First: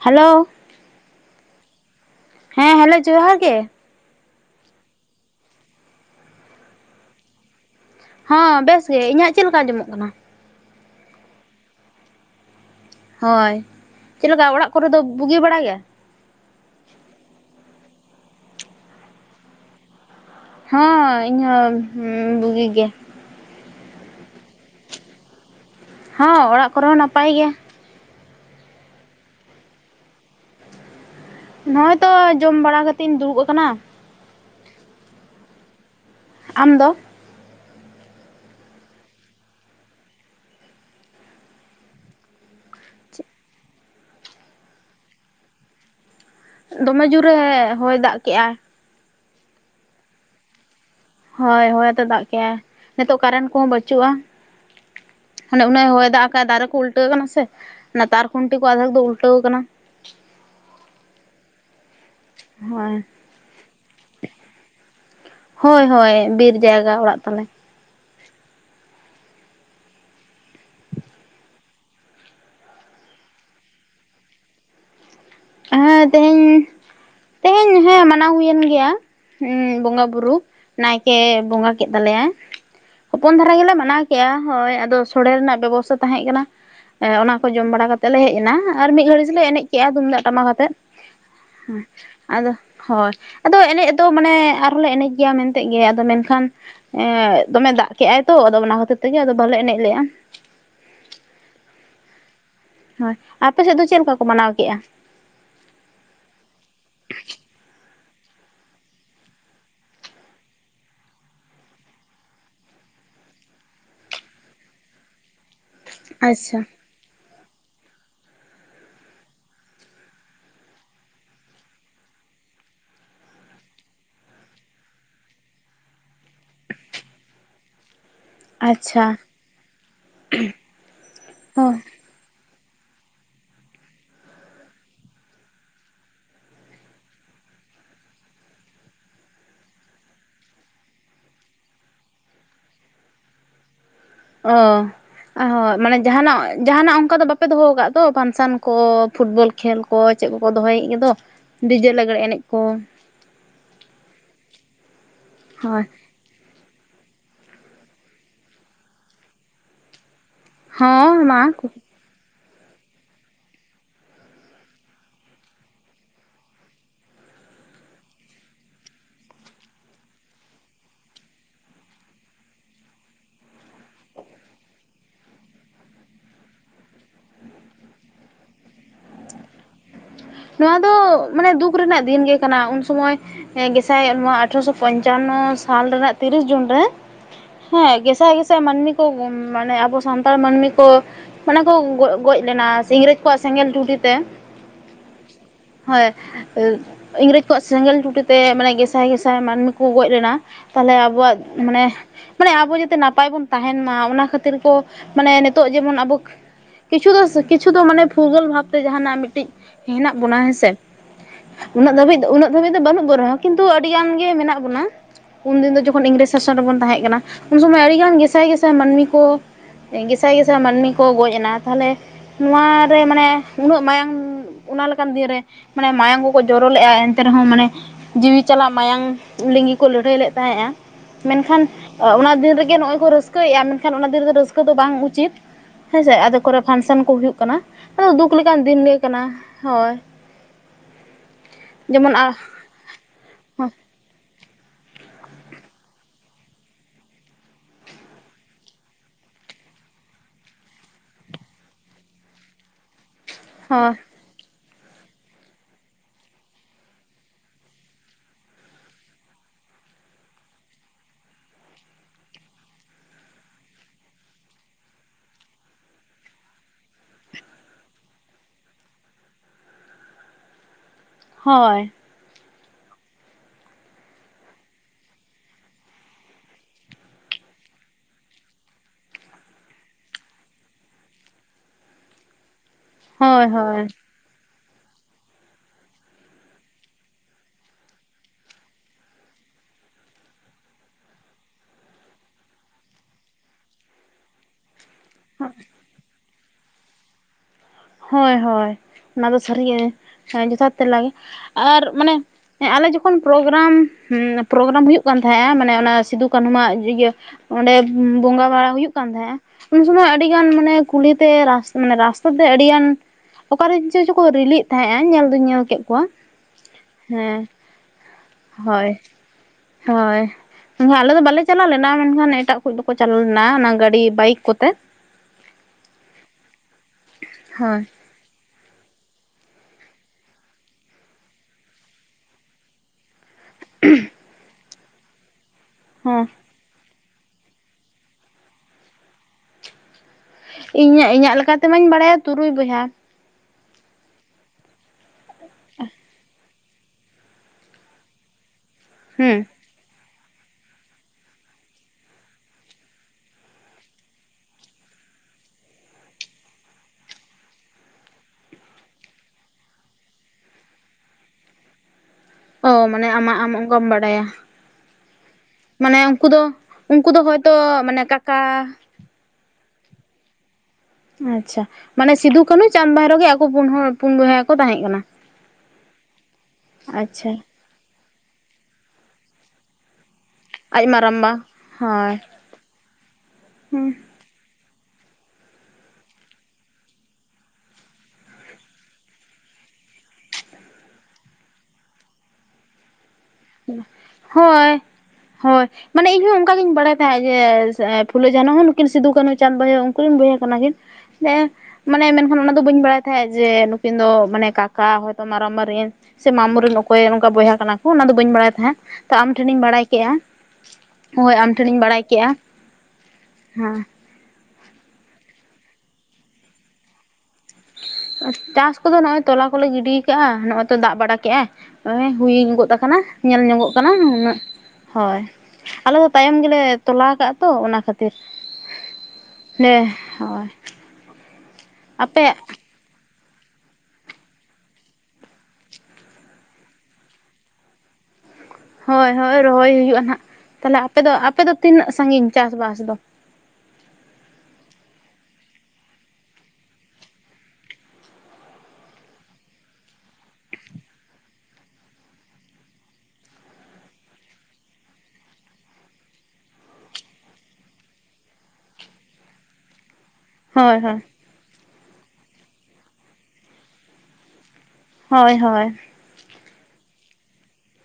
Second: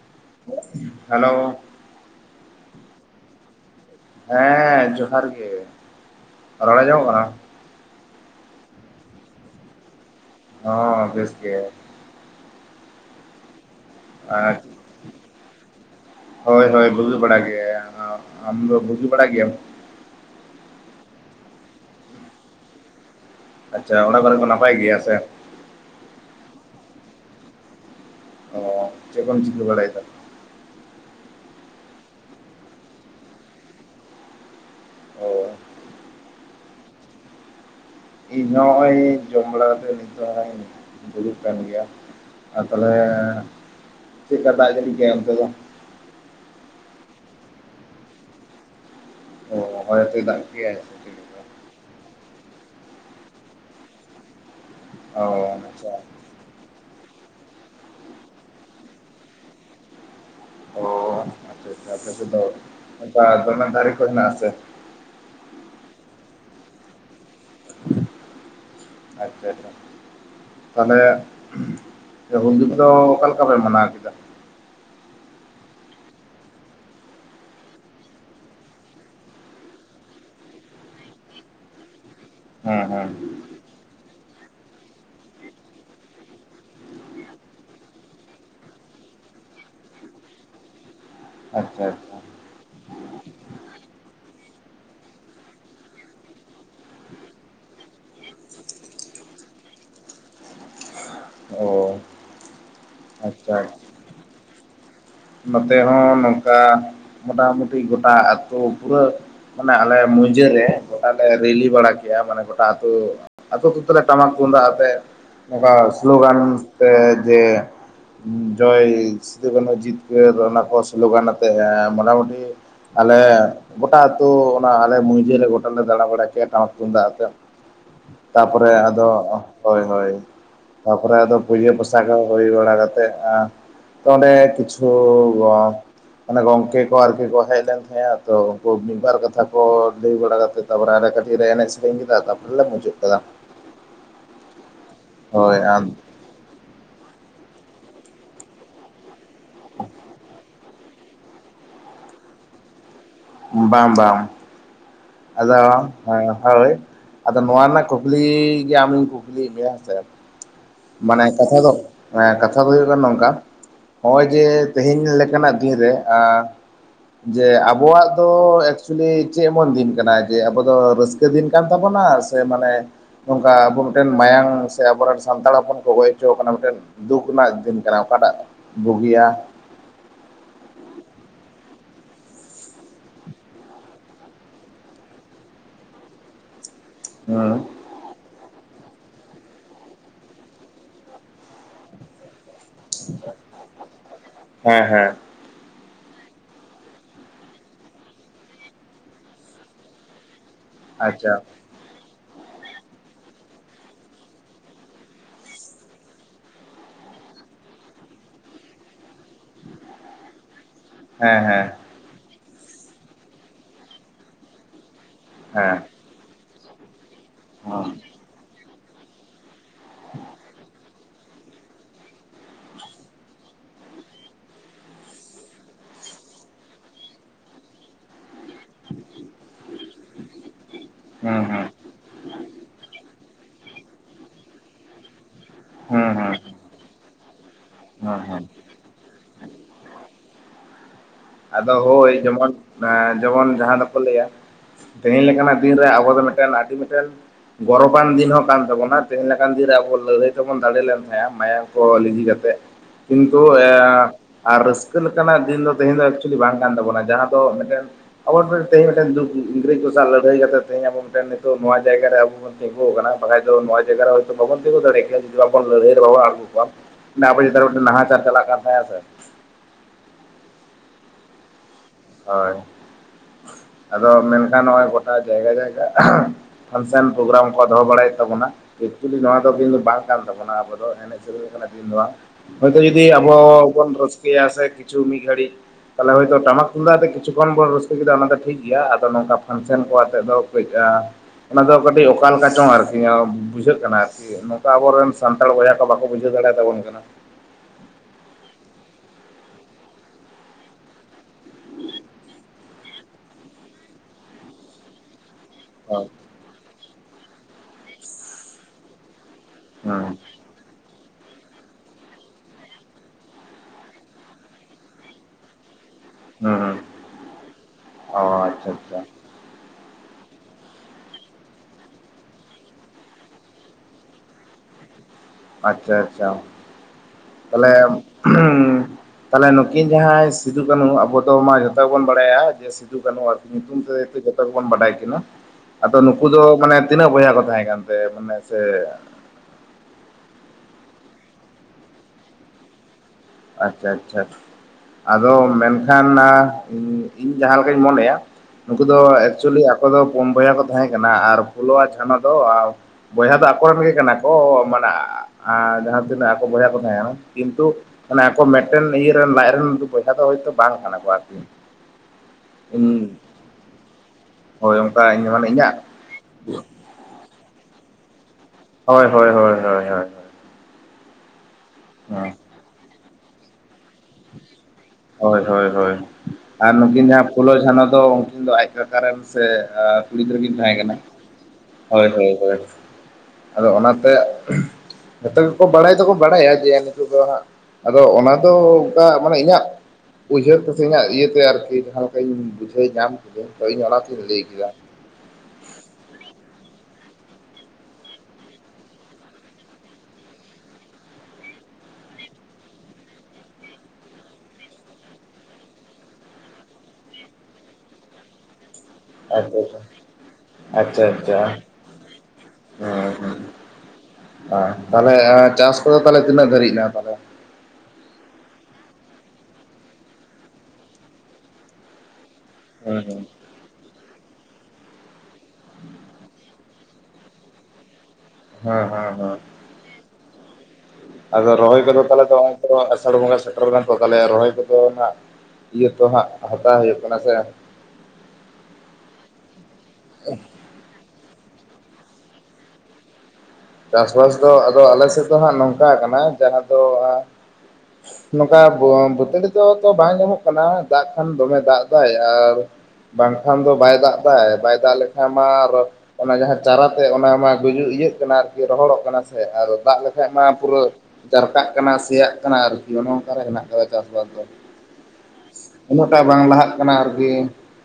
Hello hello ᱦᱮᱸ hello ᱡᱚᱦᱟᱨ ᱜᱮ ᱦᱮᱸ ᱡᱚᱦᱟᱨ ᱜᱮ ᱨᱚᱲᱮ ᱧᱟᱢᱚᱜ ᱠᱟᱱᱟ? ᱦᱚᱸᱸ ᱵᱮᱥ ᱜᱮ ᱤᱧᱟᱹᱜ ᱪᱮᱫ ᱞᱮᱠᱟ ᱡᱚᱢᱚᱜ ᱠᱟᱱᱟ? ᱦᱟᱸ ᱵᱮᱥ ᱜᱮ ᱦᱳᱭ ᱪᱮᱫ ᱞᱮᱠᱟ ᱟᱨ ᱚᱲᱟᱜ ᱠᱚᱨᱮ ᱫᱚ ᱵᱩᱜᱤ ᱵᱟᱲᱟᱭ ᱜᱮᱭᱟ᱾ ᱦᱳᱭ ᱦᱳᱭ ᱵᱩᱡᱩ ᱵᱟᱲᱟ ᱜᱮ ᱟᱢ ᱫᱚ ᱵᱩᱡᱩ ᱵᱟᱲᱟ ᱜᱮᱭᱟᱢ ᱦᱚᱸ ᱤᱧ ᱦᱚᱸ ᱵᱩᱜᱤ ᱜᱮ ᱟᱪᱪᱷᱟ ᱚᱱᱟ ᱠᱚᱨᱮ ᱠᱚ ᱱᱟᱯᱟᱭ ᱜᱮᱭᱟ ᱥᱮ ᱦᱚᱸ ᱚᱲᱟᱜ ᱠᱚᱨᱮ ᱦᱚᱸ ᱱᱟᱯᱟᱭ ᱜᱮᱭᱟ ᱚ ᱪᱮᱫ ᱠᱚᱢ ᱪᱤᱠᱟ ᱵᱟᱲᱟᱭ ᱮᱫᱟ? ᱱᱚᱜ ᱚᱚᱭ ᱛᱚ ᱡᱚᱢ ᱵᱟᱲᱟ ᱠᱟᱛᱮ ᱤᱧ ᱫᱩᱲᱩᱵ ᱟᱠᱟᱱᱟ᱾ ᱦᱳ ᱟᱢ ᱫᱚ? ᱤᱧ ᱱᱚᱜᱼᱚᱭ ᱡᱚᱢ ᱵᱟᱲᱟ ᱠᱟᱛᱮᱮᱫ ᱱᱤᱛᱚᱜ ᱦ ᱫᱩᱲᱩᱯ ᱠᱟᱱ ᱜᱮᱭᱟ ᱟᱨ ᱛᱟᱦᱚᱞᱮ ᱪᱮᱫᱠᱟ ᱫᱟᱜ ᱡᱟᱹᱱᱤ ᱜᱮ ᱚᱱᱛᱮ ᱫᱚ? ᱫᱚᱢᱮ ᱡᱳᱨᱮ ᱦᱚᱭ ᱫᱟᱜ ᱠᱮᱜᱟᱭ᱾ ᱚ ᱦᱚᱭ ᱜᱮ ᱫᱟᱜ ᱠᱮᱫᱟ᱾ ᱦᱳᱭ ᱦᱳᱭ ᱟᱫᱚ ᱫᱟᱜ ᱜᱮᱜᱟᱭ ᱱᱤᱛᱚᱜ ᱠᱟᱨᱮᱱᱴ ᱠᱚᱦᱚᱸ ᱵᱟᱪᱩᱜᱼᱟ᱾ ᱚ ᱢᱟᱱᱮ ᱟᱪᱪᱷᱟ ᱦᱚᱭ ᱫᱟᱜ ᱟᱠᱟ ᱫᱟᱨᱮ ᱠᱚ ᱩᱞᱴᱟᱹᱣ ᱠᱟᱱᱟ ᱥᱮ ᱛᱟᱨ ᱠᱷᱩᱱᱴᱤ ᱠᱚ ᱟᱫᱷᱮᱠ ᱫᱚ ᱩᱞᱴᱟᱹᱣ ᱟᱠᱟᱱᱟ᱾ ᱚ ᱟᱪᱪᱷᱟ ᱟᱪᱪᱷᱟ ᱦᱳᱭ ᱟ ᱫᱚᱢᱮ ᱫᱟᱨ ᱠᱚ ᱢᱮᱱᱟᱜ ᱟ ᱥᱮ? ᱦᱳᱭ ᱦᱳᱭ ᱵᱤᱨ ᱡᱟᱭᱜᱟ ᱚᱲᱟᱜ ᱛᱟᱞᱮ ᱟᱪᱪᱷᱟ ᱟᱪᱪᱷᱟ ᱛᱟᱦᱚᱞᱮ ᱦᱚᱞ ᱫᱤᱣᱚᱥ ᱠᱚᱫᱚ ᱚᱠᱟᱮ ᱞᱮᱠᱟ ᱯᱮ ᱢᱟᱱᱟᱣ ᱠᱮᱫᱟ? ᱦᱮᱸ ᱛᱮᱦᱮᱧ ᱛᱮᱦᱮᱧ ᱦᱮᱸ ᱢᱟᱱᱟᱣ ᱦᱩᱭᱮᱱ ᱜᱮᱭᱟ᱾ ᱦᱮᱸ ᱵᱚᱸᱜᱟ ᱵᱩᱨᱩ ᱱᱟᱭᱠᱮ ᱵᱚᱸᱜᱟ ᱠᱮᱫ ᱛᱟᱞᱮᱭᱟᱭ ᱦᱮᱸ ᱦᱮᱸ ᱦᱚᱯᱚᱱ ᱫᱷᱟᱨᱟ ᱜᱮᱞᱮ ᱢᱟᱱᱟᱣ᱾ ᱦᱳᱭ ᱟᱫᱚ ᱥᱚᱲᱮ ᱨᱮᱱᱟᱜ ᱵᱮᱵᱚᱥ ᱛᱟ ᱛᱟᱦᱮᱸ ᱠᱟᱱᱟ᱾ ᱚᱱᱟ ᱠᱚ ᱡᱚᱢ ᱵᱟᱲᱟ ᱠᱟᱛᱮᱜ ᱞᱮ ᱦᱮᱡ ᱮᱱᱟ ᱟᱨ ᱢᱤᱫ ᱜᱷᱲᱤᱡ ᱞᱮ ᱮᱱᱮᱡ ᱠᱮᱜᱼᱟᱩᱢᱫᱟᱜ ᱴᱟᱢ᱾ ᱴᱟᱢᱟᱠ ᱠᱟᱛᱮᱜ ᱦᱮᱸ ᱟᱪᱪᱷᱟ ᱟᱪᱪᱷᱟ ᱟᱫᱚ ᱦᱳᱭ ᱟᱫᱚ ᱮᱱᱮᱡ ᱫᱚ ᱢᱟᱱᱮ ᱟᱨᱦᱚᱸᱞᱮ ᱮᱱᱮᱡ ᱜᱮᱭᱟ ᱢᱮᱱᱛᱮ ᱜᱮ ᱟᱫᱚ ᱢᱮᱱᱠᱷᱟᱱ ᱮ ᱫᱚᱢᱮ ᱫᱟᱜ ᱠᱮᱫᱮᱜᱟᱭ ᱛᱚ ᱟᱫᱚ ᱚᱱᱟ ᱠᱷᱟᱹᱛᱤᱨ ᱛᱮᱜᱮ ᱟᱫᱚ ᱵᱟᱞᱮ ᱮᱱᱮᱡ ᱞᱮᱼᱟ᱾ ᱚ ᱦᱳᱭ ᱟᱪᱪᱷᱟ ᱟᱯᱮ ᱥᱮᱫ ᱫᱚ ᱪᱮᱫ ᱞᱮᱠᱟ ᱠᱚ ᱢᱟᱱᱟᱣ ᱠᱮᱫᱮᱜᱼᱟ? ᱱᱚᱛᱮ ᱦᱚᱸ ᱱᱚᱝᱠᱟ ᱢᱚᱴᱟ ᱢᱩᱴᱤ ᱜᱚᱴᱟ ᱟᱹᱛᱩ ᱯᱩᱨᱟᱹ ᱢᱟᱱᱮ ᱟᱞᱮ ᱢᱩᱡᱟᱹᱨᱮ ᱜᱚᱴᱟ ᱞᱮ ᱨᱤᱞᱤ ᱵᱟᱲᱟᱠᱮᱜᱼᱟ ᱢᱟᱱᱮ ᱜᱚᱴᱟ ᱟᱹᱛᱩ ᱟᱹᱛᱩ ᱟᱹᱛᱩ ᱛᱮᱞᱮ ᱴᱟᱢᱟᱠ ᱛᱩᱢᱫᱟᱜ ᱟᱛᱮ ᱱᱚᱝᱠᱟ ᱥᱞᱳᱜᱟᱱ ᱟᱪᱪᱷᱟ ᱨᱮ ᱡᱮ ᱡᱚᱭ ᱥᱤᱫᱩ ᱠᱟᱹᱱᱩ ᱡᱤᱛ ᱠᱟᱹᱨ ᱚᱱᱟ ᱠᱚ ᱥᱞᱳᱜᱟᱱ ᱟᱛᱮ ᱢᱚᱴᱟ ᱢᱩᱴᱤ ᱟᱞᱮ ᱜᱚᱴᱟ ᱟᱹᱛᱩ ᱚᱱᱟ ᱟᱞᱮ ᱢᱟᱺᱡᱷᱤ ᱨᱮ ᱜᱚᱴᱟᱞ ᱞᱮ ᱫᱟᱬᱟ ᱵᱟᱲᱟᱭ ᱠᱮᱼᱟ ᱴᱟᱢᱟᱠ ᱛᱩᱢᱫᱟᱜ ᱟᱛᱮ᱾ ᱛᱟᱯᱚᱨᱮ ᱟᱪᱪᱷᱟ ᱟᱫᱚ ᱦᱳᱭ ᱦᱳᱭ ᱛᱟᱯᱚᱨᱮ ᱟᱫᱚ ᱯᱩᱭᱡᱟᱹ ᱦᱚᱸ ᱯᱟᱥᱟ ᱠᱚ ᱦᱩᱭ ᱵᱟᱲᱟ ᱠᱟᱛᱮᱜ ᱟᱸ ᱚᱸᱰᱮ ᱠᱤᱪᱷᱩ ᱚᱱᱮ ᱜᱚᱝᱠᱮ ᱠᱚ ᱟᱨᱠᱤ ᱠᱚ ᱦᱮᱡ ᱞᱮᱱ ᱛᱟᱦᱮᱸᱼᱟ ᱛᱚ ᱩᱱᱠᱩ ᱢᱤᱫ ᱵᱟᱨ ᱠᱟᱛᱷᱟ ᱠᱚ ᱞᱟᱹᱭ ᱵᱟᱲᱟ ᱠᱟᱛᱮ᱾ ᱛᱟᱯᱚᱨ ᱟᱞᱮ ᱠᱟᱹᱴᱤᱡ ᱨᱮ ᱮᱱᱮᱡ ᱥᱮᱨᱮᱧ ᱠᱮᱫᱟ ᱛᱟᱯᱚᱨ ᱞᱮ ᱢᱩᱡᱟᱹᱫ ᱠᱮᱫᱟ᱾ ᱚ ᱦᱳᱭ ᱦᱚᱸ ᱢᱟᱱᱮ ᱡᱟᱦᱟᱱᱟᱜ ᱡᱟᱦᱟᱱᱟᱜ ᱚᱱᱠᱟ ᱫᱚ ᱵᱟᱯᱮ ᱫᱚᱦᱚ ᱟᱠᱟᱫ ᱛᱚ ᱯᱷᱟᱱᱥᱮᱱ ᱠᱚ ᱯᱷᱩᱴᱵᱚᱞ ᱠᱷᱮᱞ ᱠᱚ ᱪᱮᱫ ᱠᱚᱠᱚ ᱫᱚᱦᱚᱭᱮᱫ ᱜᱮᱫᱚ? ᱰᱤᱡᱮ ᱞᱟᱜᱽᱲᱮ ᱮᱱᱮᱡ ᱠᱚ᱾ ᱵᱟᱝ ᱵᱟᱝ᱾ ᱟᱷᱟ ᱦᱳᱭ ᱦᱮᱸ ᱦᱳᱭ ᱟᱫᱚ ᱱᱚᱣᱟ ᱨᱮᱱᱟᱜ ᱠᱩᱠᱞᱤ ᱜᱮ ᱟᱢᱤᱧ ᱠᱩᱠᱞᱤᱭ ᱢᱮᱭᱟ ᱦᱮ ᱥᱮ? ᱦᱚᱸ ᱢᱟᱱᱮ ᱢᱟ ᱠᱟᱛᱷᱟ ᱫᱚ ᱢᱟ ᱠᱟᱛᱷᱟ ᱫᱚ ᱦᱩᱭᱩᱜ ᱠᱟᱱᱟ ᱱᱚᱝᱠᱟ ᱱᱚᱜ ᱚᱭ ᱡᱮ ᱛᱮᱦᱮᱧ ᱞᱮᱠᱟᱱᱟᱜ ᱫᱤᱱᱨᱮ ᱡᱮ ᱟᱵᱚᱣᱟᱜ ᱫᱚ ᱮᱠᱪᱮᱞᱤ ᱪᱮᱫ ᱮᱢᱚᱱ ᱫᱤᱱ ᱠᱟᱱᱟ ᱡᱮ ᱟᱵᱚ ᱫᱚ ᱨᱟᱹᱥᱠᱟᱹ ᱟᱹ ᱫᱤᱱ ᱠᱟᱱ ᱛᱟᱵᱚᱱᱟ ᱥᱮ ᱢᱟᱱᱮ ᱱᱚᱝᱠᱟ ᱟᱵᱚ ᱢᱤᱫᱴᱮᱱ ᱢᱟᱭᱟᱝ ᱥᱮ ᱟᱵᱚᱨᱮᱱ ᱥᱟᱱᱛᱟᱲ ᱦᱚ ᱯᱚᱱ ᱠᱚ ᱜᱚᱡ ᱦᱚᱪᱚ ᱠᱟᱱᱟ ᱢᱤᱫᱴᱮᱱ ᱫᱩᱠ ᱨᱮᱱᱟᱜ ᱫᱤᱱ ᱠᱟᱱᱟ ᱚᱠᱟᱴᱟᱜ ᱵᱩᱜᱤᱭᱟ? ᱱᱚᱣᱟ ᱫᱚ ᱢᱟᱱᱮ ᱫᱩᱠ ᱨᱮᱱᱟᱜ ᱫᱤᱱ ᱜᱮ ᱠᱟᱱᱟ ᱩᱱ ᱥᱚᱢᱚᱭ ᱜᱮᱥᱟᱭ ᱱᱚᱣᱟ ᱟᱴᱷᱨᱚᱥᱚ ᱯᱚᱧᱪᱟᱱᱚ ᱥᱟᱞ ᱨᱮᱱᱟᱜ ᱛᱤᱨᱤᱥ ᱡᱩᱱ ᱨᱮ ᱦᱮᱸ ᱦᱮᱸ ᱜᱮᱥᱟᱭ ᱜᱮᱥᱟᱭ ᱢᱟᱹᱱᱢᱤ ᱠᱚ ᱢᱟᱱᱮ ᱟᱵᱚ ᱥᱟᱱᱛᱟᱲ ᱢᱟᱹᱱᱢᱤ ᱠᱚ ᱢᱟᱱᱮ ᱠᱚ ᱜᱚᱡ ᱞᱮᱱᱟ ᱥᱮ ᱤᱝᱨᱮᱡᱽ ᱠᱚᱣᱟᱜ ᱥᱮᱸᱜᱮᱞ ᱴᱩᱴᱤ ᱛᱮ ᱦᱮᱸ ᱦᱮᱸ ᱦᱳᱭ ᱤᱝᱨᱮᱡᱽ ᱠᱚᱣᱟᱜ ᱥᱮᱸᱜᱮᱞ ᱴᱩᱴᱤᱛᱮ ᱢᱟᱱᱮ ᱜᱮᱥᱟᱭ ᱜᱮᱥᱟᱭ ᱢᱟᱹᱱᱢᱤ ᱠᱚ ᱜᱚᱡ ᱞᱮᱱᱟ ᱛᱟᱦᱚᱞᱮ ᱟᱪᱪᱷᱟ ᱟᱵᱚᱣᱟᱜ ᱢᱟᱱᱮ ᱢᱟᱱᱮ ᱟᱵᱚ ᱡᱟᱛᱮ ᱱᱟᱯᱟᱭ ᱵᱚᱱ ᱛᱟᱦᱮᱱ ᱢᱟ ᱚᱱᱟ ᱠᱷᱟᱹᱛᱤᱨ ᱠᱚ ᱢᱟᱱᱮ ᱱᱤᱛᱚᱜ ᱡᱮᱢᱚᱱ ᱟᱵᱚ ᱠᱤᱪᱷᱩ ᱫᱚ ᱠᱤᱪᱷᱩ ᱫᱚ ᱢᱟᱱᱮ ᱯᱷᱩᱨᱩᱜᱟᱹᱞ ᱵᱷᱟᱵᱽᱛᱮ ᱡᱟᱦᱟᱱᱟᱜ ᱢᱤᱫᱴᱤᱡ ᱦᱮᱱᱟᱜ ᱵᱚᱱᱟ ᱦᱮᱸᱥᱮ, ᱦᱮᱸ ᱦᱮᱸ ᱩᱱᱟᱹᱜ ᱫᱷᱟᱹᱵᱤᱡ ᱫᱚ ᱩᱱᱟ ᱢᱟᱫᱽᱫᱷᱚᱢᱤᱠ ᱫᱚ ᱵᱟᱹᱱᱩᱜ ᱠᱚ ᱨᱮᱦᱚᱸ ᱠᱤᱱᱛᱩ ᱟᱹᱰᱤ ᱜᱟᱱ ᱜᱮ ᱢᱮᱱᱟᱜ ᱵᱚᱱᱟ᱾ ᱩᱱᱫᱤᱱ ᱦᱮᱸ ᱫᱚ ᱡᱚᱠᱷᱚᱱ ᱤᱝᱨᱮᱡᱽ ᱥᱟᱥᱚᱱ ᱨᱮᱵᱚᱱ ᱛᱟᱦᱮᱸ ᱠᱟᱱᱟ ᱩᱱ ᱥᱚᱢᱚᱭ ᱦᱩᱸ ᱟᱹᱰᱤ ᱜᱟᱱ ᱜᱮᱥᱟᱭ ᱜᱮᱥᱟᱭ ᱢᱟᱹᱱᱢᱤ ᱠᱚ ᱜᱮᱥᱟᱭ ᱜᱮᱥᱟᱭ ᱢᱟᱹᱱᱢᱤ ᱠᱚ ᱜᱚᱡ ᱮᱱᱟ ᱛᱟᱦᱚᱞᱮ, ᱱᱚᱟ ᱨᱮ ᱢᱟᱱᱮ ᱩᱱᱟᱹᱜ ᱢᱟᱭᱟᱝ ᱚᱱᱟ ᱞᱮᱠᱟᱱ ᱫᱤᱱ ᱨᱮ ᱢᱟᱱᱮ ᱢᱟᱭᱟᱝ ᱠᱚᱠᱚ ᱡᱚᱨᱚᱼᱟ ᱮᱱᱛᱮ ᱨᱮᱦᱚᱸ ᱢᱟᱱᱮ ᱡᱤᱣᱤ ᱪᱟᱟᱜ ᱢᱟᱭᱟᱝ ᱞᱤᱸᱜᱤ ᱠᱚ ᱞᱟᱹᱲᱦᱟᱹᱭ ᱞᱮᱫ ᱛᱟᱦᱮᱸᱼᱟ ᱦᱩᱸ ᱢᱮᱱᱠᱷᱟᱱ ᱚᱱᱟ ᱫᱤᱱ ᱨᱮᱜᱮ ᱱᱚᱜ ᱚᱚᱭ ᱠᱚ ᱨᱟᱹᱥᱠᱟᱹᱭᱮᱫᱼᱟ ᱢᱮᱱᱠᱷᱟᱱ ᱚᱱᱟ ᱫᱤᱱ ᱨᱮᱫᱚ ᱨᱟᱹᱥᱠᱟᱹ ᱫᱚ ᱵᱟᱝ ᱩᱪᱤᱛ ᱦᱩᱸ ᱦᱮᱸᱥᱮ ᱟᱫᱮ ᱦᱩᱸ ᱠᱚᱨᱮ ᱯᱷᱟᱱᱥᱮᱱ ᱠᱚ ᱦᱩᱭᱩᱜ ᱠᱟᱱᱟ ᱟᱫᱚ ᱦᱩᱸ ᱫᱩᱠ ᱦᱩᱸ ᱞᱮᱠᱟᱱ ᱫᱤᱱ ᱜᱮ ᱠᱟᱱᱟ᱾ ᱦᱳᱭ ᱟᱫᱚ ᱦᱳᱭ ᱡᱮᱢᱚᱱ ᱡᱮᱢᱚᱱ ᱡᱟᱦᱟᱸ ᱫᱚᱠᱚ ᱞᱟᱹᱭᱟ ᱛᱮᱦᱮᱧ ᱞᱮᱠᱟᱱᱟᱜ ᱫᱤᱱ ᱨᱮ ᱟᱵᱚ ᱫᱚ ᱢᱤᱫᱴᱮᱱ ᱟᱹᱰᱤ ᱢᱤᱫᱴᱮᱱ ᱜᱚᱨᱚᱵᱟᱱ ᱫᱤᱱ ᱦᱚᱸ ᱠᱟᱱ ᱛᱟᱵᱚᱱᱟ ᱛᱮᱦᱮᱧ ᱞᱮᱠᱟᱱ ᱫᱤᱱ ᱨᱮ ᱟᱵᱚ ᱞᱟᱹᱲᱦᱟᱹᱭ ᱛᱮᱵᱚᱱ ᱫᱟᱲᱮ ᱞᱮᱱ ᱛᱟᱦᱮᱸᱜᱼᱟ ᱢᱟᱭᱟᱝ ᱠᱚ ᱞᱤᱸᱜᱤ ᱠᱟᱛᱮᱜ ᱠᱤᱱᱛᱩ ᱦᱳᱭ ᱮᱭᱟᱜ ᱟᱨ ᱨᱟᱹᱥᱠᱟᱹ ᱞᱮᱠᱟᱱᱟᱜ ᱫᱤᱱ ᱫᱚ ᱛᱮᱦᱮᱧ ᱫᱚ ᱮᱠ ᱪᱩᱞᱤ ᱵᱟᱝ ᱠᱟᱱ ᱛᱟᱵᱚᱱᱟ ᱡᱟᱦᱟᱸ ᱫᱚ ᱢᱤᱫᱴᱮᱱ ᱟᱵᱚ ᱛᱮᱦᱮᱧᱴᱮᱱ ᱫᱩᱠ ᱤᱝᱨᱮᱡᱽ ᱠᱚ ᱥᱟᱶ ᱞᱟᱹᱲᱦᱟᱹᱭ ᱠᱟᱛᱮ ᱛᱮᱦᱮᱧ ᱟᱚᱜ ᱱᱚᱣᱟ ᱡᱟᱭᱜᱟ ᱨᱮ ᱟᱵᱚ ᱵᱚ ᱛᱤᱸᱜᱩ ᱟᱠᱟᱱᱟ ᱵᱟᱠᱷᱟᱱ ᱫᱚ ᱱᱚᱣᱟ ᱡᱟᱭᱜᱟ ᱨᱮᱳᱭᱛᱚ ᱵᱟᱵ ᱛᱤᱜᱩ ᱫᱟᱲᱮᱭᱟᱜ ᱠᱮᱭᱟ ᱡᱩᱫᱤ ᱵᱟᱵᱚᱱ ᱞᱟᱹᱲᱦᱟᱹᱭ ᱨᱮ ᱵᱟᱵᱚᱱ ᱟᱜᱩ ᱠᱚᱣᱟ᱾ ᱚᱱᱮ ᱟᱵᱚ ᱪᱮᱛᱟᱱᱨᱮ ᱢᱤᱫᱴᱮᱱ ᱱᱟᱦᱟᱪᱟᱨ ᱪᱟᱞᱟᱜᱠᱟᱱ ᱛᱟᱦᱮᱫ ᱥᱮ᱾ ᱦᱳᱭ ᱦᱳᱭ ᱟᱫᱚ ᱢᱮᱱᱠᱷᱟᱱ ᱱᱚᱜᱼᱚᱭ ᱜᱚᱴᱟ ᱡᱟᱭᱜᱟ ᱡᱟᱭᱜᱟ ᱯᱷᱟᱱᱥᱮᱱ ᱯᱨᱳᱜᱨᱟᱢ ᱠᱚ ᱫᱚᱦᱚ ᱵᱟᱲᱟᱭᱮᱫ ᱛᱟᱵᱚᱱᱟ ᱮᱠᱪᱩᱞᱤ ᱱᱚᱣᱟ ᱫᱚ ᱫᱤᱱ ᱫᱩ ᱵᱟᱝ ᱠᱟᱱ ᱛᱟᱵᱚᱱᱟ ᱟᱵᱚ ᱫᱚ ᱮᱱᱮᱡ ᱥᱮ ᱥᱮᱨᱮᱧ ᱞᱮᱠᱟᱱᱟᱜ ᱫᱤᱱ ᱱᱚᱣᱟ ᱦᱚᱭᱛᱚ ᱡᱩᱚᱫᱤ ᱟᱵᱚ ᱦᱳᱭ ᱦᱳᱭ ᱵᱚᱱ ᱨᱟᱹᱥᱠᱟᱹᱭᱟ ᱥᱮ ᱠᱤᱪᱷᱩ ᱢᱤᱫ ᱜᱷᱟᱹᱲᱤᱡ ᱛᱟᱦᱚᱞᱮ ᱦᱚᱭᱛᱚ ᱴᱟᱢᱟᱠ ᱛᱩᱢᱫᱟᱜᱛᱮ ᱠᱤᱪᱷᱩ ᱠᱷᱚᱱ ᱵᱚᱱ ᱛᱩᱢᱫᱟᱜ ᱟᱛᱮ ᱠᱤᱪᱷᱩ ᱠᱚᱢ ᱨᱟᱹᱥᱠᱟᱹ ᱠᱮᱫᱟ ᱚᱱᱟ ᱫᱚ ᱴᱷᱤᱠ ᱜᱮᱭᱟ ᱟᱫᱚ ᱱᱚᱝᱠᱟ ᱯᱷᱟᱱᱥᱮᱱ ᱠᱚ ᱟᱛᱮᱫ ᱫᱚ ᱠᱟᱹᱡ ᱚᱱᱟ ᱫᱚ ᱠᱟᱹᱴᱤᱡ ᱚᱠᱟ ᱞᱮᱠᱟ ᱪᱚᱝ ᱟᱨᱠᱤ ᱵᱩᱡᱷᱟᱹᱜ ᱠᱟᱱᱟ ᱟᱨᱠᱤ ᱛᱚ ᱟᱵᱚᱨᱮᱱ ᱥᱟᱱᱛᱟᱲ ᱵᱚᱭᱦᱟ ᱠᱚ ᱵᱟᱠᱚ ᱵᱩᱡᱷᱟᱹᱣ ᱫᱟᱲᱮᱭᱟ ᱛᱟᱵᱚᱱ ᱠᱟᱱᱟ᱾ ᱦᱳᱭ ᱦᱳᱭ ᱚᱱᱟ ᱫᱚ ᱥᱟᱹᱨᱤᱜᱮ ᱚᱱᱟᱫᱚ ᱡᱚᱛᱷᱟᱛ ᱛᱮᱞᱟ ᱜᱮ ᱟᱨ ᱢᱟᱱᱮ ᱟᱞᱮ ᱡᱚᱠᱷᱚᱱ ᱯᱨᱳᱜᱨᱟᱢ ᱯᱨᱳᱜᱨᱟᱢ ᱦᱩᱭᱩᱜ ᱠᱟᱱ ᱛᱟᱦᱮᱸᱜᱼᱟ ᱢᱟᱱᱮ ᱚᱱᱮ ᱚᱱᱟ ᱦᱳᱭ ᱥᱤᱫᱩᱠᱱᱩᱣᱟᱜ ᱤᱭᱟᱹ ᱚᱸᱰᱮ ᱵᱚᱸᱜᱟ ᱵᱟᱲᱟ ᱦᱩᱭᱩᱜ ᱠᱟᱱ ᱛᱟᱦᱮᱸᱼᱟ ᱩᱱ ᱥᱚᱢᱚᱭ ᱦᱩᱸ ᱟᱹᱰᱤ ᱜᱟᱱ ᱢᱟᱱᱮ ᱠᱩᱞᱦᱤᱛᱮ ᱢᱟᱱᱮ ᱨᱟᱥᱛᱟ ᱢᱟᱱᱮ ᱨᱟᱥᱛᱟ ᱛᱮ ᱟᱹᱰᱤᱜᱟᱱ ᱚᱠᱟᱨᱮᱱ ᱡᱚᱠᱚ ᱨᱤᱞᱤᱮᱫ ᱛᱟᱦᱮᱸᱟ ᱧᱮᱞ ᱫᱩᱧ ᱧᱮᱞ ᱠᱮᱫ ᱠᱚᱣᱟ᱾ ᱦᱩᱸ ᱦᱩᱸ ᱦᱮᱸ ᱚ ᱟᱪᱪᱷᱟ ᱦᱳᱭ ᱟᱪᱪᱷᱟ ᱦᱳᱭ ᱮᱱᱠᱷᱟᱱ ᱟᱞᱮ ᱫᱚ ᱵᱟᱞᱮ ᱪᱟᱞᱟᱣ ᱞᱮᱱᱟ ᱢᱮᱱᱠᱷᱟᱱ ᱮᱴᱟᱜ ᱠᱚ ᱫᱚᱠᱚ ᱪᱟᱞᱟᱣ ᱞᱮᱱᱟ ᱚᱱᱟ ᱜᱟᱹᱰᱤ ᱵᱟᱭᱤᱠ ᱠᱚᱛᱮ ᱟᱪᱪᱷᱟ ᱟᱪᱪᱷᱟ ᱛᱟᱦᱚᱞᱮ ᱦᱳᱭ ᱦᱩᱸ ᱛᱟᱦᱚᱞᱮ ᱱᱩᱠᱤᱱ ᱡᱟᱦᱟᱸᱭ ᱥᱤᱫᱩ ᱠᱟᱹᱱᱦᱩ ᱟᱵᱚ ᱫᱚ ᱢᱟ ᱡᱷᱚᱛᱚ ᱜᱮᱵᱚᱱ ᱵᱟᱲᱟᱭᱟ ᱡᱮᱩ ᱥᱤᱫᱷᱩ ᱠᱟᱹᱱᱦᱩ ᱟᱨᱠᱤ ᱧᱩᱛᱩᱢ ᱛᱮᱫᱚ ᱡᱚᱛᱚ ᱜᱮᱵᱚᱱ ᱵᱟᱰᱟᱭ ᱠᱤᱱᱟ ᱟᱫᱚ ᱦᱮᱸ ᱱᱩᱠᱩ ᱫᱚ ᱢᱟᱱᱮ ᱛᱤᱱᱟᱹᱜ ᱵᱚᱭᱦᱟ ᱠᱚ ᱛᱟᱦᱮᱸ ᱠᱟᱱᱛᱮ ᱢᱟᱱᱮ ᱥᱮ ᱤᱧᱟᱹᱜ ᱤᱧᱟᱹᱜ ᱞᱮᱠᱟ ᱞᱮᱠᱟᱛᱮᱢᱟᱧ ᱵᱟᱲᱟᱭᱟ ᱛᱩᱨᱩᱭ ᱵᱚᱭᱦᱟ ᱟᱪᱪᱷᱟ ᱟᱪᱪᱷᱟ ᱟᱫᱚ ᱢᱮᱱᱠᱷᱟᱱ ᱤᱧ ᱡᱟᱦᱟᱸ ᱞᱮᱠᱟᱧ ᱢᱚᱱᱮᱭᱟ ᱱᱩᱠᱩ ᱫᱚ ᱦᱩᱸ ᱮᱠᱪᱩᱭᱮᱞᱤ ᱟᱠᱚ ᱫᱚ ᱯᱩᱱ ᱵᱚᱭᱦᱟ ᱠᱚ ᱛᱟᱦᱮᱸ ᱠᱟᱱᱟ ᱟᱨ ᱯᱷᱩᱞᱚ ᱟᱨ ᱡᱷᱟᱱᱚ ᱫᱚ ᱵᱚᱭᱦᱟ ᱫᱚ ᱟᱠᱚᱨᱮᱱ ᱜᱮ ᱠᱟᱱᱟ ᱠᱚ ᱢᱟᱱᱮ ᱡᱟᱦᱟᱸ ᱛᱤᱱᱟᱹᱜ ᱟᱠᱚ ᱵᱚᱭᱦᱟ ᱠᱚ ᱛᱟᱦᱮᱠᱟᱱᱟ ᱠᱤᱱᱛᱩ ᱢᱟᱱᱮ ᱟᱠᱚ ᱢᱤᱫᱴᱮᱱ ᱤᱭᱟᱹᱟᱹᱨ ᱨᱮᱱ ᱞᱟᱡ ᱨᱮᱱ ᱫᱚ ᱵᱚᱭᱥᱟ ᱫᱚ ᱦᱚᱭᱛᱚ ᱵᱟᱝ ᱠᱟᱱᱟ ᱠᱚ ᱟᱨᱠᱤ᱾ ᱚ ᱤᱧ ᱢᱟᱱᱮ ᱟᱢᱟᱜ ᱟᱢ ᱚᱱᱠᱟᱢ ᱵᱟᱰᱟᱭᱟ᱾ ᱦᱳᱭ ᱚᱱᱠᱟ ᱤᱧ ᱢᱟᱱᱮ ᱤᱧᱟᱹᱜ ᱢᱟᱱᱮ ᱩᱱᱠᱩ ᱫᱚ ᱩᱱᱠᱩ ᱫᱚ ᱦᱚᱭᱛᱚ ᱢᱟᱱᱮ ᱠᱟᱠᱟ ᱦᱚᱭ ᱦᱚᱭ ᱦᱚᱭ ᱦᱚᱭ ᱟᱪᱪᱷᱟ ᱢᱟᱱᱮ ᱦᱮᱸ ᱥᱤᱫᱩ ᱠᱟᱹᱱᱦᱩ ᱪᱟᱸᱫᱽ ᱵᱦᱟᱭᱨᱚ ᱜᱮ ᱟᱠᱚ ᱯᱩᱱ ᱦᱚᱲ ᱯᱩᱱ ᱵᱚᱭᱦᱟ ᱜᱮᱠᱚ ᱛᱟᱦᱮᱸ ᱠᱟᱱᱟ᱾ ᱦᱳᱭ ᱦᱳᱭ ᱦᱳᱭ ᱟᱨ ᱱᱩᱠᱤᱱ ᱡᱟᱦᱟᱸᱭ ᱟᱪᱪᱷᱟ ᱯᱷᱩᱞᱚ ᱡᱷᱟᱱᱚ ᱫᱚ ᱩᱱᱠᱤᱱ ᱫᱚ ᱟᱡ ᱠᱟᱠᱟ ᱨᱮᱱ ᱥᱮ ᱟᱨ ᱠᱩᱲᱤ ᱜᱤᱫᱽᱨᱟᱹ ᱜᱤ ᱛᱟᱦᱮᱸ ᱟᱡ ᱠᱟᱱᱟ ᱢᱟᱨᱟᱢᱵᱟ ᱦᱳᱭ ᱦᱳᱭ ᱟᱫᱚ ᱦᱩᱸ ᱚᱱᱟᱛᱮ ᱡᱚᱛᱚ ᱜᱮᱠᱚ ᱵᱟᱲᱟᱭ ᱫᱚᱠᱚ ᱵᱟᱲᱟᱭᱟ ᱡᱮ ᱱᱤᱛᱚᱜ ᱫᱚ ᱦᱟᱸᱜ ᱟᱫᱚ ᱚᱱᱟ ᱫᱚ ᱚᱱᱠᱟ ᱢᱟᱱᱮ ᱤᱧᱟᱹᱜ ᱩᱭᱦᱟᱹᱨ ᱛᱮ ᱥᱮ ᱤᱧᱟᱹᱜ ᱤᱭᱟᱹᱛᱮ ᱟᱨᱠᱤ ᱡᱟᱦᱟᱸ ᱞᱮᱠᱟᱤᱧ ᱵᱩᱡᱷᱟᱹᱣ ᱧᱟᱢ ᱠᱤᱫᱟᱹᱧ ᱛᱚ ᱤᱧ ᱚᱱᱟᱛᱤᱧ ᱞᱟᱹᱭ ᱠᱮᱫᱟ ᱦᱳᱭ ᱦᱳᱭ ᱢᱟᱱᱮ ᱤᱧᱦᱚᱸ ᱚᱱᱠᱟ ᱜᱤᱧ ᱵᱟᱲᱟᱭ ᱛᱟᱦᱮᱸᱜ ᱡᱮ ᱯᱷᱩᱞᱟᱹ ᱡᱷᱟᱱᱚ ᱦᱚᱸ ᱱᱩᱠᱤᱱ ᱥᱤᱫᱩ ᱠᱟᱹᱱᱦᱩ ᱪᱟᱸᱫ ᱵᱷᱟᱭᱨᱚ ᱩᱱᱠᱩᱨᱤᱱ ᱵᱚᱭᱦᱟ ᱠᱟᱱᱟ ᱠᱤᱱ ᱢᱮ ᱢᱟᱱᱮ ᱢᱮᱱᱠᱷᱟᱱ ᱚᱱᱟ ᱫᱚ ᱵᱟᱹᱧ ᱵᱟᱲᱟᱭ ᱛᱟᱦᱮᱸᱫ ᱡᱮ ᱱᱩᱠᱤᱱ ᱫᱚ ᱢᱟᱱᱮ ᱠᱟᱠᱟ ᱦᱚᱭᱛᱳ ᱢᱟᱨᱟᱝ ᱵᱟᱨᱤᱱ ᱥᱮ ᱢᱟᱢᱳ ᱨᱮᱱ ᱚᱠᱚᱭ ᱚᱱᱠᱟ ᱵᱚᱭᱦᱟ ᱠᱟᱱᱟ ᱠᱚ ᱚᱱᱟ ᱫᱚ ᱵᱟᱹᱧ ᱵᱟᱲᱟᱭ ᱛᱟᱦᱮᱸᱫ᱾ ᱛᱚ ᱟᱢ ᱟᱪᱪᱷᱟ ᱴᱷᱮᱱᱤᱧ ᱵᱟᱲᱟᱭ ᱠᱮᱫᱼᱟ ᱟᱪᱪᱷᱟ ᱦᱳᱭ ᱟᱪᱪᱷᱟ ᱟᱢ ᱴᱷᱮᱱᱤᱧ ᱵᱟᱲᱟᱭ ᱠᱮᱫᱼᱟ ᱦᱮᱸ ᱛᱟᱚᱞᱦᱮ ᱪᱟᱥ ᱠᱚᱫᱚ ᱛᱟᱞᱦᱮ ᱛᱤᱱᱟᱹᱜ ᱫᱷᱟᱹᱨᱤᱡ ᱮᱱᱟ ᱛᱟᱞᱦᱮ ᱪᱟᱥ ᱠᱚᱫᱚ ᱱᱚᱜᱼᱚᱭ ᱛᱚᱞᱟ ᱠᱚᱞᱮ ᱜᱤᱰᱤ ᱠᱟᱜᱼᱟ ᱱᱚᱜᱼᱚᱭ ᱛᱚ ᱫᱟᱜ ᱵᱟᱲᱟ ᱠᱮᱜᱼᱟ ᱱᱚᱜᱚᱭ ᱦᱩᱭᱮᱱ ᱜᱚᱫ ᱦᱮᱸ ᱟᱠᱟᱱᱟ ᱦᱮᱸ ᱧᱮᱞ ᱧᱚᱜ ᱠᱟ ᱠᱟᱱᱟ ᱱᱩᱱᱟᱹᱜ ᱦᱳᱭ ᱟᱞᱮ ᱫᱚ ᱛᱟᱭᱚᱢ ᱜᱮᱞᱮ ᱛᱚᱞᱟ ᱠᱟᱜᱼᱟ ᱛᱚ ᱚᱱᱟ ᱠᱷᱟᱹᱛᱤᱨ᱾ ᱦᱚᱸ ᱦᱚᱸ ᱦᱚᱸ ᱦᱮᱸ ᱦᱳᱭ ᱾ ᱟᱫᱚ ᱨᱚᱦᱚᱭ ᱠᱚᱫᱚ ᱯᱟᱞᱮᱫᱚᱜ ᱟᱥᱟᱲ ᱵᱚᱸᱜᱟ ᱥᱮᱴᱮᱨᱟᱠᱱ ᱛᱚ ᱛᱟᱦᱚᱞᱮ ᱨᱚᱦᱚᱭ ᱠᱚᱫᱚ ᱦᱟᱜ ᱤᱭᱟᱹ ᱠᱚ ᱦᱟᱸᱜ ᱦᱟᱛᱟᱣ ᱦᱩᱭᱩᱜ ᱠᱟᱱᱟ ᱥᱮ ᱦᱳᱭ ᱦᱳᱭ ᱨᱚᱦᱚᱭ ᱦᱩᱭᱩᱜᱼᱟ ᱱᱟᱸᱜ, ᱛᱟᱦᱚᱞᱮ ᱟᱯᱮ ᱫᱚ ᱟᱯᱮ ᱫᱚ ᱛᱤᱱᱟᱹᱜ ᱥᱟᱺᱜᱤᱧ ᱪᱟᱥᱵᱟᱥ ᱫᱚ? ᱪᱟᱥᱵᱟᱥ ᱫᱚ ᱟᱫᱚ ᱟᱞᱮ ᱥᱮᱫ ᱫᱚ ᱱᱟᱜ ᱱᱚᱝᱠᱟ ᱟᱠᱟᱱᱟ ᱡᱟᱦᱟᱸ ᱫᱚᱼᱼ ᱱᱚᱝᱠᱟ ᱵᱷᱟᱹᱛᱟᱹᱲᱤ ᱫᱚ ᱵᱟᱭ ᱧᱟᱢᱚᱜ ᱠᱟᱱᱟ, ᱫᱟᱜ ᱠᱷᱟᱱ ᱫᱚᱢᱮ ᱫᱟᱜ ᱮᱫᱟᱭ ᱟᱨᱼᱼ ᱵᱟᱝᱠᱷᱟᱱ ᱫᱚ ᱵᱟᱭ ᱫᱟᱜ ᱮᱫᱟ ᱵᱟᱭ ᱫᱟᱜ ᱞᱮᱠᱷᱟᱱ ᱢᱟᱼᱼ ᱚᱱᱟ ᱡᱟᱦᱟᱸ ᱪᱟᱨᱟᱛᱮᱜ ᱚᱱᱟ ᱢᱟ ᱜᱩᱡᱩᱜ ᱤᱭᱟᱹᱜ ᱠᱟᱱᱟ ᱾ ᱨᱚᱦᱚᱲᱚᱜ ᱠᱟᱱᱟ ᱥᱮ, ᱟᱨ ᱫᱟᱜ ᱞᱮᱠᱟᱡ ᱢᱟ ᱦᱳᱭ ᱯᱩᱨᱟᱹᱼᱼ ᱦᱳᱭ ᱡᱟᱨᱠᱟᱜ ᱠᱟᱱᱟ ᱥᱮᱭᱟᱜ ᱠᱟᱱᱟ ᱟᱨ ᱡᱚ ᱚᱱᱠᱟᱨᱮ ᱦᱮᱱᱟᱜ ᱛᱟᱞᱮ ᱪᱟᱥᱵᱟᱥ ᱫᱚ ᱾ ᱦᱚᱭ ᱦᱚᱭ ᱩᱱᱟᱹᱜᱴᱟᱜ ᱵᱟᱝ ᱞᱟᱦᱟᱜ ᱠᱟᱱᱟ ᱟᱨᱠᱤ,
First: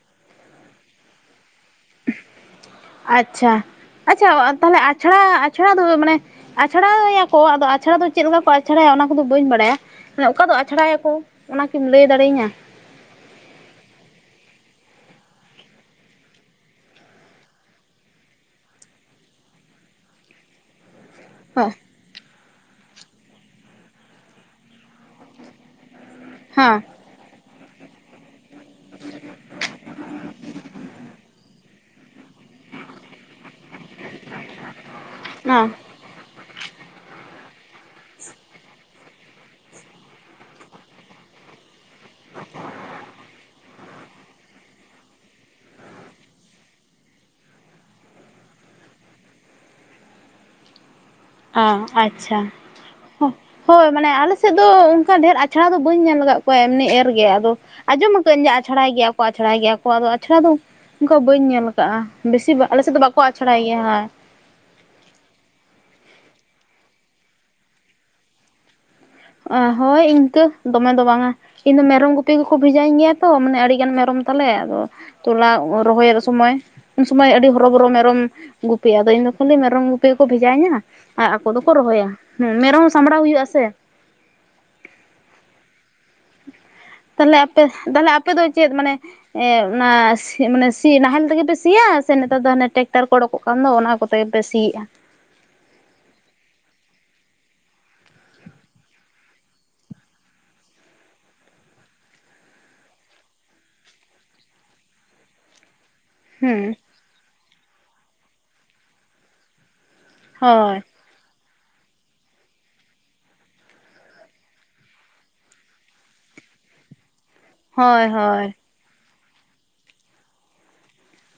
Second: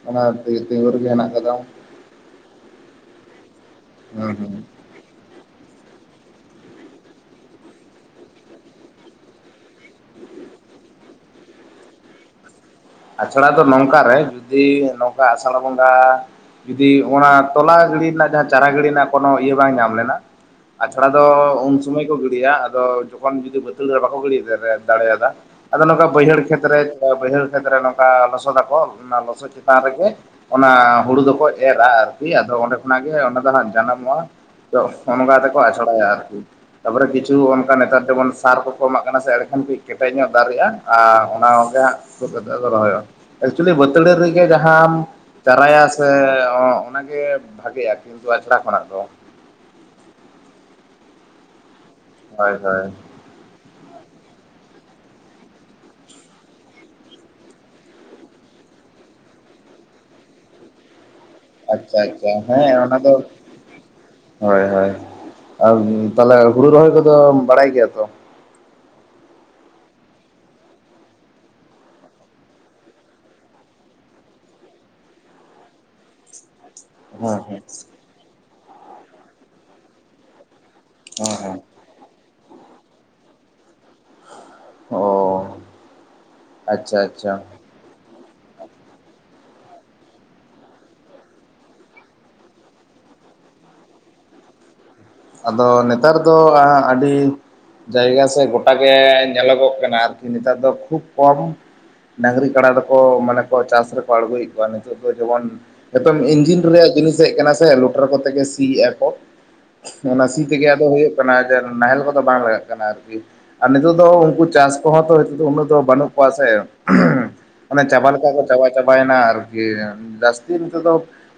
ᱚᱱᱟ ᱛᱮ ᱛᱤᱸᱜᱩ ᱨᱮᱜᱮ ᱦᱮᱱᱟᱜ ᱠᱟᱫᱟ ᱾ ᱟᱪᱪᱷᱟ ᱟᱪᱪᱷᱟ ᱦᱩᱸ ᱛᱟᱦᱞᱮ ᱟᱪᱷᱲᱟ ᱟᱪᱲᱟ ᱫᱚ ᱢᱟᱱᱮ ᱟᱪᱷᱲᱟᱭᱟᱠᱚ ᱟᱫᱚ ᱟᱪᱷᱲᱟ ᱫᱚ ᱪᱮᱫ ᱞᱮᱠᱟ ᱠᱚ ᱟᱪᱷᱲᱟᱭᱟ ᱚᱱᱟ ᱠᱚᱫᱚ ᱵᱟᱹᱧ ᱵᱟᱲᱟᱭᱟ ᱾ ᱢᱟᱱᱮ ᱚᱠᱟ ᱫᱚ ᱟᱪᱷᱲᱟᱭᱟᱠᱚ ᱚᱱᱟᱠᱤᱢ ᱞᱟᱹᱭ ᱫᱟᱲᱮᱭᱟᱹᱧᱟᱹ? ᱟᱪᱲᱟ ᱫᱚ ᱱᱚᱝᱠᱟᱨᱮ ᱡᱩᱫᱤ ᱱᱚᱝᱠᱟ ᱟᱥᱟᱲ ᱵᱚᱸᱜᱟ ᱡᱩᱫᱤ ᱚᱱᱟ ᱛᱚᱞᱟ ᱜᱟᱹᱲᱤ ᱨᱮᱱᱟᱜ ᱡᱟᱦᱟᱸ ᱪᱟᱨᱟ ᱜᱟᱹᱲᱤ ᱨᱮᱱᱟᱜ ᱠᱳᱱᱚ ᱤᱭᱟᱹ ᱵᱟᱝ ᱧᱟᱢ ᱞᱮᱱᱟ, ᱟᱪᱷᱟᱲᱟ ᱫᱚ ᱦᱮᱸ ᱩᱱᱼᱼ ᱥᱚᱢᱚᱭ ᱠᱚ ᱜᱤᱰᱤᱭᱟ ᱾ ᱟᱫᱚ ᱡᱚᱠᱷᱚᱱ ᱡᱩᱫᱤ ᱵᱟᱹᱛᱟᱹᱲᱤ ᱨᱮ ᱵᱟᱠᱚ ᱜᱤᱰᱤ ᱫᱟᱲᱮᱭᱟᱫᱟ ᱟᱫᱚ ᱱᱚᱝᱠᱟ ᱵᱟᱹᱭᱦᱟᱹᱲᱼᱼ ᱠᱷᱮᱛᱨᱮ ᱨᱮ ᱦᱮᱸ ᱪᱮ ᱵᱟᱹᱭᱦᱟᱹᱲ ᱠᱷᱮᱛ ᱨᱮ ᱱᱚᱝᱠᱟ ᱞᱚᱥᱚᱫᱟᱠᱚ ᱚᱱᱟ ᱞᱚᱥᱚᱫ ᱪᱮᱛᱟᱱ ᱨᱮᱜᱮ ᱚᱱᱟ ᱦᱩᱲᱩ ᱫᱚᱠᱚ ᱮᱨᱟ ᱟᱨᱠᱤ ᱾ ᱦᱳᱭ ᱟᱫᱚ ᱚᱸᱰᱮ ᱠᱷᱚᱱᱟᱜ ᱜᱮ ᱚᱸᱰᱮ ᱫᱚ ᱦᱟᱸᱜ ᱡᱟᱱᱟᱢᱚᱜᱼᱟ, ᱛᱚ ᱚᱱᱠᱟ ᱛᱮᱠᱚ ᱦᱮᱸ ᱟᱪᱷᱲᱟᱭᱟ ᱟᱨᱠᱤ ᱾ ᱛᱟᱨᱯᱚᱨᱮ ᱠᱤᱪᱷᱩ ᱚᱱᱠᱟ ᱱᱮᱛᱟᱨ ᱡᱮᱢᱚᱱ ᱥᱟᱨ ᱠᱚᱠᱚ ᱮᱢᱟᱜ ᱠᱟᱱᱟ ᱥᱮ ᱮᱸᱰᱮᱠᱷᱚᱱ ᱠᱟᱹᱡ ᱠᱮᱴᱮᱡ ᱧᱚᱜ ᱫᱟᱨᱮᱜᱼᱟ ᱟᱨ ᱚᱱᱟ ᱠᱚᱜᱮᱦᱟᱸᱜᱼᱼ ᱛᱩᱫ ᱠᱟᱛᱮ ᱠᱚ ᱨᱚᱦᱚᱭᱼᱟ ᱾ ᱮᱠᱪᱩᱞᱤ ᱵᱟᱹᱛᱟᱹᱲᱤ ᱨᱮᱜᱮ ᱡᱟᱦᱟᱸᱢᱼᱼ ᱪᱟᱨᱟᱭᱟ ᱥᱮ ᱚᱱᱟᱜᱮ ᱵᱷᱟᱜᱤᱜᱼᱟ ᱠᱤᱱᱛᱩ ᱟᱪᱷᱟᱲᱟ ᱠᱷᱚᱱᱟᱜ ᱫᱚ ᱾ ᱚ ᱟᱪᱪᱷᱟ ᱦᱳᱭ ᱦᱳᱭ ᱾ ᱦᱚᱸ ᱦᱳᱭ ᱢᱟᱱᱮ ᱟᱞᱮ ᱥᱮᱫ ᱫᱚ ᱚᱱᱠᱟ ᱰᱷᱮᱨ ᱟᱪᱷᱟᱲᱟ ᱫᱚ ᱵᱟᱹᱧ ᱧᱮᱞ ᱟᱠᱟᱫ ᱠᱚᱣᱟ ᱮᱢᱱᱤ ᱮᱨ ᱜᱮ, ᱟᱫᱚᱼᱼ ᱟᱸᱡᱚᱢ ᱟᱹᱠᱟᱹᱧ ᱟᱪᱷᱲᱟᱭ ᱜᱮᱭᱟ ᱠᱚ ᱟᱪᱷᱲᱟᱭ ᱜᱮᱭᱟ ᱠᱚ ᱟᱫᱚ ᱟᱪᱲᱟ ᱫᱚᱼᱼ ᱚᱱᱠᱟ ᱵᱟᱹᱧ ᱧᱮᱞ ᱟᱠᱟᱼᱟ ᱟᱪᱪᱷᱟ ᱟᱪᱪᱷᱟ ᱵᱮᱥᱤ ᱦᱮᱸ ᱟᱞᱮ ᱥᱮᱫ ᱚᱱᱟ ᱫᱚ ᱵᱟᱠᱚ ᱟᱪᱷᱲᱟᱭ ᱜᱮᱭᱟ ᱦᱮᱸ᱾ ᱦᱳᱭ ᱦᱳᱭ ᱟᱨ ᱛᱟᱦᱚᱞᱮ ᱦᱩᱲᱩ ᱨᱚᱦᱚᱭ ᱠᱚᱫᱚ ᱵᱟᱲᱟᱭ ᱜᱮᱭᱟ ᱛᱚ ᱾ ᱦᱳᱭ ᱤᱱᱠᱟᱹ ᱫᱚᱢᱮ ᱫᱚ ᱵᱟᱝᱟ ᱾ ᱤᱧᱫᱚ ᱢᱮᱨᱚᱢ ᱜᱩᱯᱤ ᱜᱮᱠᱚ ᱵᱷᱮᱡᱟᱤᱧ ᱜᱮᱭᱟ ᱛᱚ, ᱢᱟᱱᱮ ᱟᱹᱰᱤᱜᱟᱱ ᱢᱮᱨᱚᱢ ᱛᱟᱞᱮ ᱟᱫᱚᱼᱼ ᱛᱚᱞᱟ ᱨᱚᱦᱚᱭᱮᱫ ᱥᱚᱢᱚᱭ ᱩᱱ ᱥᱚᱢᱚᱭ ᱦᱮᱸ ᱟᱹᱰᱤ ᱦᱮᱸ ᱦᱚᱨᱚᱵᱚᱨᱚ ᱢᱮᱨᱚᱢ ᱜᱩᱯᱤ ᱟᱫᱚ ᱤᱧ ᱫᱚ ᱠᱷᱟᱹᱞᱤ ᱢᱮᱨᱚᱢ ᱜᱩᱯᱤᱠᱚ ᱵᱷᱮᱡᱟᱤᱧᱟᱹ ᱾ ᱟᱨ ᱦᱮᱸ ᱟᱠᱚ ᱦᱮᱸ ᱫᱚᱠᱚ ᱨᱚᱦᱚᱭᱟ, ᱦᱩᱸ ᱢᱮᱨᱚᱢ ᱦᱚᱸ ᱥᱟᱢᱵᱲᱟᱣ ᱦᱩᱭᱩᱜᱼᱟ ᱥᱮ ᱾ ᱚᱻ ᱟᱪᱪᱷᱟ ᱟᱪᱪᱷᱟ ᱛᱟᱦᱚᱞᱮ ᱟᱯᱮ ᱛᱟᱦᱚᱞᱮ ᱟᱯᱮ ᱫᱚ ᱪᱮᱫ ᱢᱟᱱᱮᱼᱼ ᱮᱸ ᱚᱱᱟ ᱢᱟᱱᱮ ᱥᱤ ᱱᱟᱦᱮᱞ ᱛᱮᱜᱮ ᱯᱮ ᱥᱤᱭᱟ ᱥᱮ ᱱᱮᱛᱟᱨ ᱫᱚ ᱦᱟᱱᱮ ᱴᱮᱠᱴᱟᱨ ᱠᱚ ᱚᱰᱳᱠᱚᱜᱼᱼ ᱟᱠᱟᱱ ᱫᱚ ᱚᱱᱟ ᱠᱚᱛᱮ ᱯᱮ ᱥᱤᱭᱮᱫᱼᱟ ᱾ ᱟᱫᱚ ᱱᱮᱛᱟᱨ ᱫᱚ ᱦᱟᱜ ᱟᱹᱰᱤᱼᱼ ᱡᱟᱭᱜᱟ ᱥᱮ ᱜᱚᱴᱟ ᱜᱮ ᱧᱮᱞᱚᱜᱚᱜ ᱠᱟᱱᱟ ᱟᱨᱠᱤ ᱱᱮᱛᱟᱨ ᱫᱚ ᱠᱷᱩᱵ ᱠᱚᱢ ᱰᱟᱹᱝᱨᱤ ᱠᱟᱰᱟ ᱫᱚᱠᱚ ᱢᱟᱱᱮ ᱠᱚ ᱪᱟᱥ ᱨᱮᱠᱚ ᱟᱬᱜᱚᱭᱮᱫ ᱠᱚᱣᱟ, ᱱᱤᱛᱚᱜ ᱫᱚ ᱡᱮᱢᱚᱱᱼᱼ ᱱᱤᱛᱚᱝ ᱤᱧᱡᱤᱱ ᱦᱩᱸ ᱨᱮᱭᱟᱜ ᱡᱤᱱᱤᱥ ᱦᱮᱡ ᱟᱠᱟᱱᱟ ᱥᱮ ᱞᱚᱴᱟᱨ ᱠᱚᱛᱮ ᱜᱮ ᱥᱤᱮᱭᱟ ᱠᱚ, ᱚᱱᱟ ᱥᱤ ᱛᱮᱜᱮ ᱦᱳᱭ ᱟᱫᱚ ᱦᱩᱭᱩᱜ ᱠᱟᱱᱟ ᱱᱟᱦᱮᱞ ᱠᱚᱫᱚ ᱵᱟᱝ ᱞᱟᱜᱟᱜ ᱠᱟᱱᱟ ᱟᱨᱠᱤ ᱾ ᱟᱨ ᱱᱤᱛᱚᱜ ᱫᱚ ᱩᱱᱠᱩ ᱪᱟᱥ ᱠᱚᱦᱚᱸ ᱛᱚ ᱩᱱᱟᱹᱜ ᱫᱚ ᱵᱟᱹᱱᱩᱜ ᱠᱚᱣᱟ ᱥᱮ ᱾ ᱚᱱᱮ ᱦᱳᱭ ᱪᱟᱵᱟ ᱞᱮᱠᱟ ᱠᱚ ᱦᱳᱭ ᱪᱟᱵᱟ ᱪᱟᱵᱟᱭᱮᱱᱟ ᱟᱨᱠᱤ ᱡᱟᱹᱥᱛᱤ ᱱᱤᱛᱚᱜ ᱫᱚᱼᱼ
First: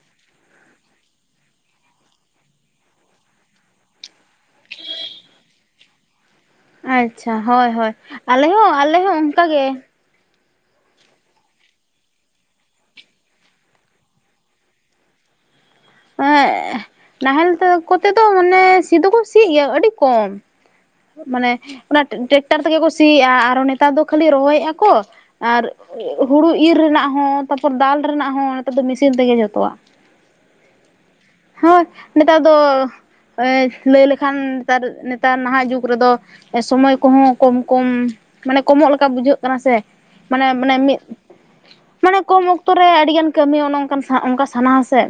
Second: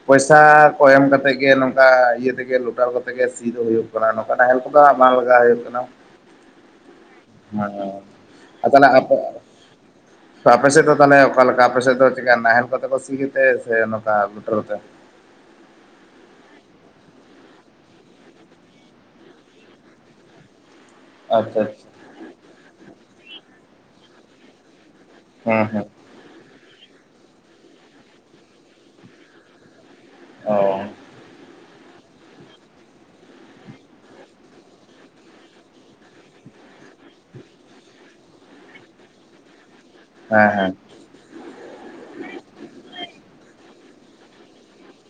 ᱯᱚᱭᱥᱟ ᱠᱚ ᱮᱢ ᱠᱟᱛᱮ ᱜᱮ ᱱᱚᱝᱠᱟ ᱤᱭᱟᱹ ᱛᱮᱜᱮ ᱞᱚᱴᱟᱨ ᱠᱟᱛᱮᱼᱼ ᱛᱮᱜᱮ ᱥᱤ ᱫᱚ ᱦᱩᱭᱩᱜ ᱠᱟᱱᱟ, ᱱᱚᱝᱠᱟ ᱱᱟᱦᱮᱞ ᱠᱚᱫᱚ ᱵᱟᱝ ᱞᱟᱜᱟᱣ ᱦᱩᱭᱩᱜ ᱠᱟᱱᱟ ᱾ ᱟᱪᱪᱷᱟ ᱦᱚᱭ ᱦᱚᱭ ᱟᱞᱮ ᱦᱚᱸ ᱟᱨ ᱛᱟᱦᱚᱞᱮ ᱟᱞᱮ ᱦᱚᱸ ᱟᱯᱮ ᱚᱱᱠᱟᱜᱮ ᱾ ᱛᱚ ᱟᱯᱮ ᱥᱮᱫ ᱫᱚ ᱛᱟᱦᱚᱞᱮ ᱚᱠᱟ ᱞᱮᱠᱟᱹ ᱟᱼᱯᱮ ᱥᱮᱫ ᱫᱚ ᱪᱮᱠᱟ ᱱᱟᱦᱮᱞ ᱠᱚᱸᱛᱮ ᱠᱚ ᱥᱤ ᱛᱮ ᱥᱮ ᱱᱚᱝᱹᱠᱟ ᱞᱩᱴᱟᱹᱨ ᱛᱮ ᱾ ᱮ ᱱᱟᱦᱮᱞ ᱠᱚᱸᱛᱮ ᱫᱚ ᱢᱟᱱᱮ ᱥᱤ ᱫᱚ ᱠᱚ ᱥᱤ ᱜᱮᱭᱟ ᱟᱹᱰᱤ ᱠᱚᱢ ᱾ ᱢᱟᱱᱮ ᱟᱪᱪᱷᱟ ᱟᱪᱪᱷᱟ ᱚᱱᱮ ᱴᱮᱠᱴᱟᱨ ᱛᱮᱸᱜᱮ ᱠᱚ ᱥᱤᱭᱮᱼᱟ, ᱟᱨᱚ ᱱᱮᱛᱟᱨ ᱫᱚ ᱠᱷᱟᱹᱞᱤ ᱨᱚᱦᱚᱭᱮᱫ ᱟᱠ ᱠᱚ ᱾ ᱟᱨ ᱦᱮᱸ ᱦᱮᱸ ᱦᱩᱲᱩ ᱤᱨ ᱨᱮᱱᱟᱼᱜ ᱦᱚᱸ ᱛᱟᱨᱯᱚᱨ ᱫᱟᱞ ᱨᱮᱹᱱᱟᱜ ᱦᱚᱸ ᱱᱮᱛᱟᱨ ᱫᱚ ᱢᱮᱥᱤᱱ ᱛᱮᱸᱜᱮ ᱡᱚᱛᱚᱣᱟᱼᱜ ᱾ ᱚᱻ ᱦᱳᱭ ᱱᱮᱛᱟᱨ ᱫᱚ ᱞᱟᱹᱭ ᱞᱮᱠᱷᱟᱱ ᱱᱮᱛᱟᱨ ᱱᱮᱛᱟᱨ ᱱᱟᱦᱟᱜ ᱡᱩᱜᱽ ᱠᱚᱨᱮᱹ ᱫᱚ ᱥᱚᱢᱚᱼᱭ ᱠᱚᱠᱚᱸ ᱠᱚᱢ ᱠᱚᱢ ᱢᱟᱹᱱᱮ ᱠᱚᱢᱚᱹᱜ ᱞᱮᱠᱟᱹ ᱵᱩᱡᱷᱟᱹᱜ ᱠᱟᱱᱟᱹ ᱥᱮ ᱢᱟᱱᱮ ᱦᱮᱸ ᱢᱟᱱᱮ ᱦᱮᱸ ᱢᱤᱫ ᱢᱟᱹᱱᱮ ᱠᱚᱢ ᱚᱼᱠᱛᱚ ᱨᱮ ᱟᱹᱰᱤ ᱜᱟᱱ ᱠᱟᱹᱢᱤ ᱚᱼᱱᱮ ᱚᱱᱠ ᱚᱱᱠᱟᱹ ᱥᱟᱱᱼᱟ ᱥᱮ᱾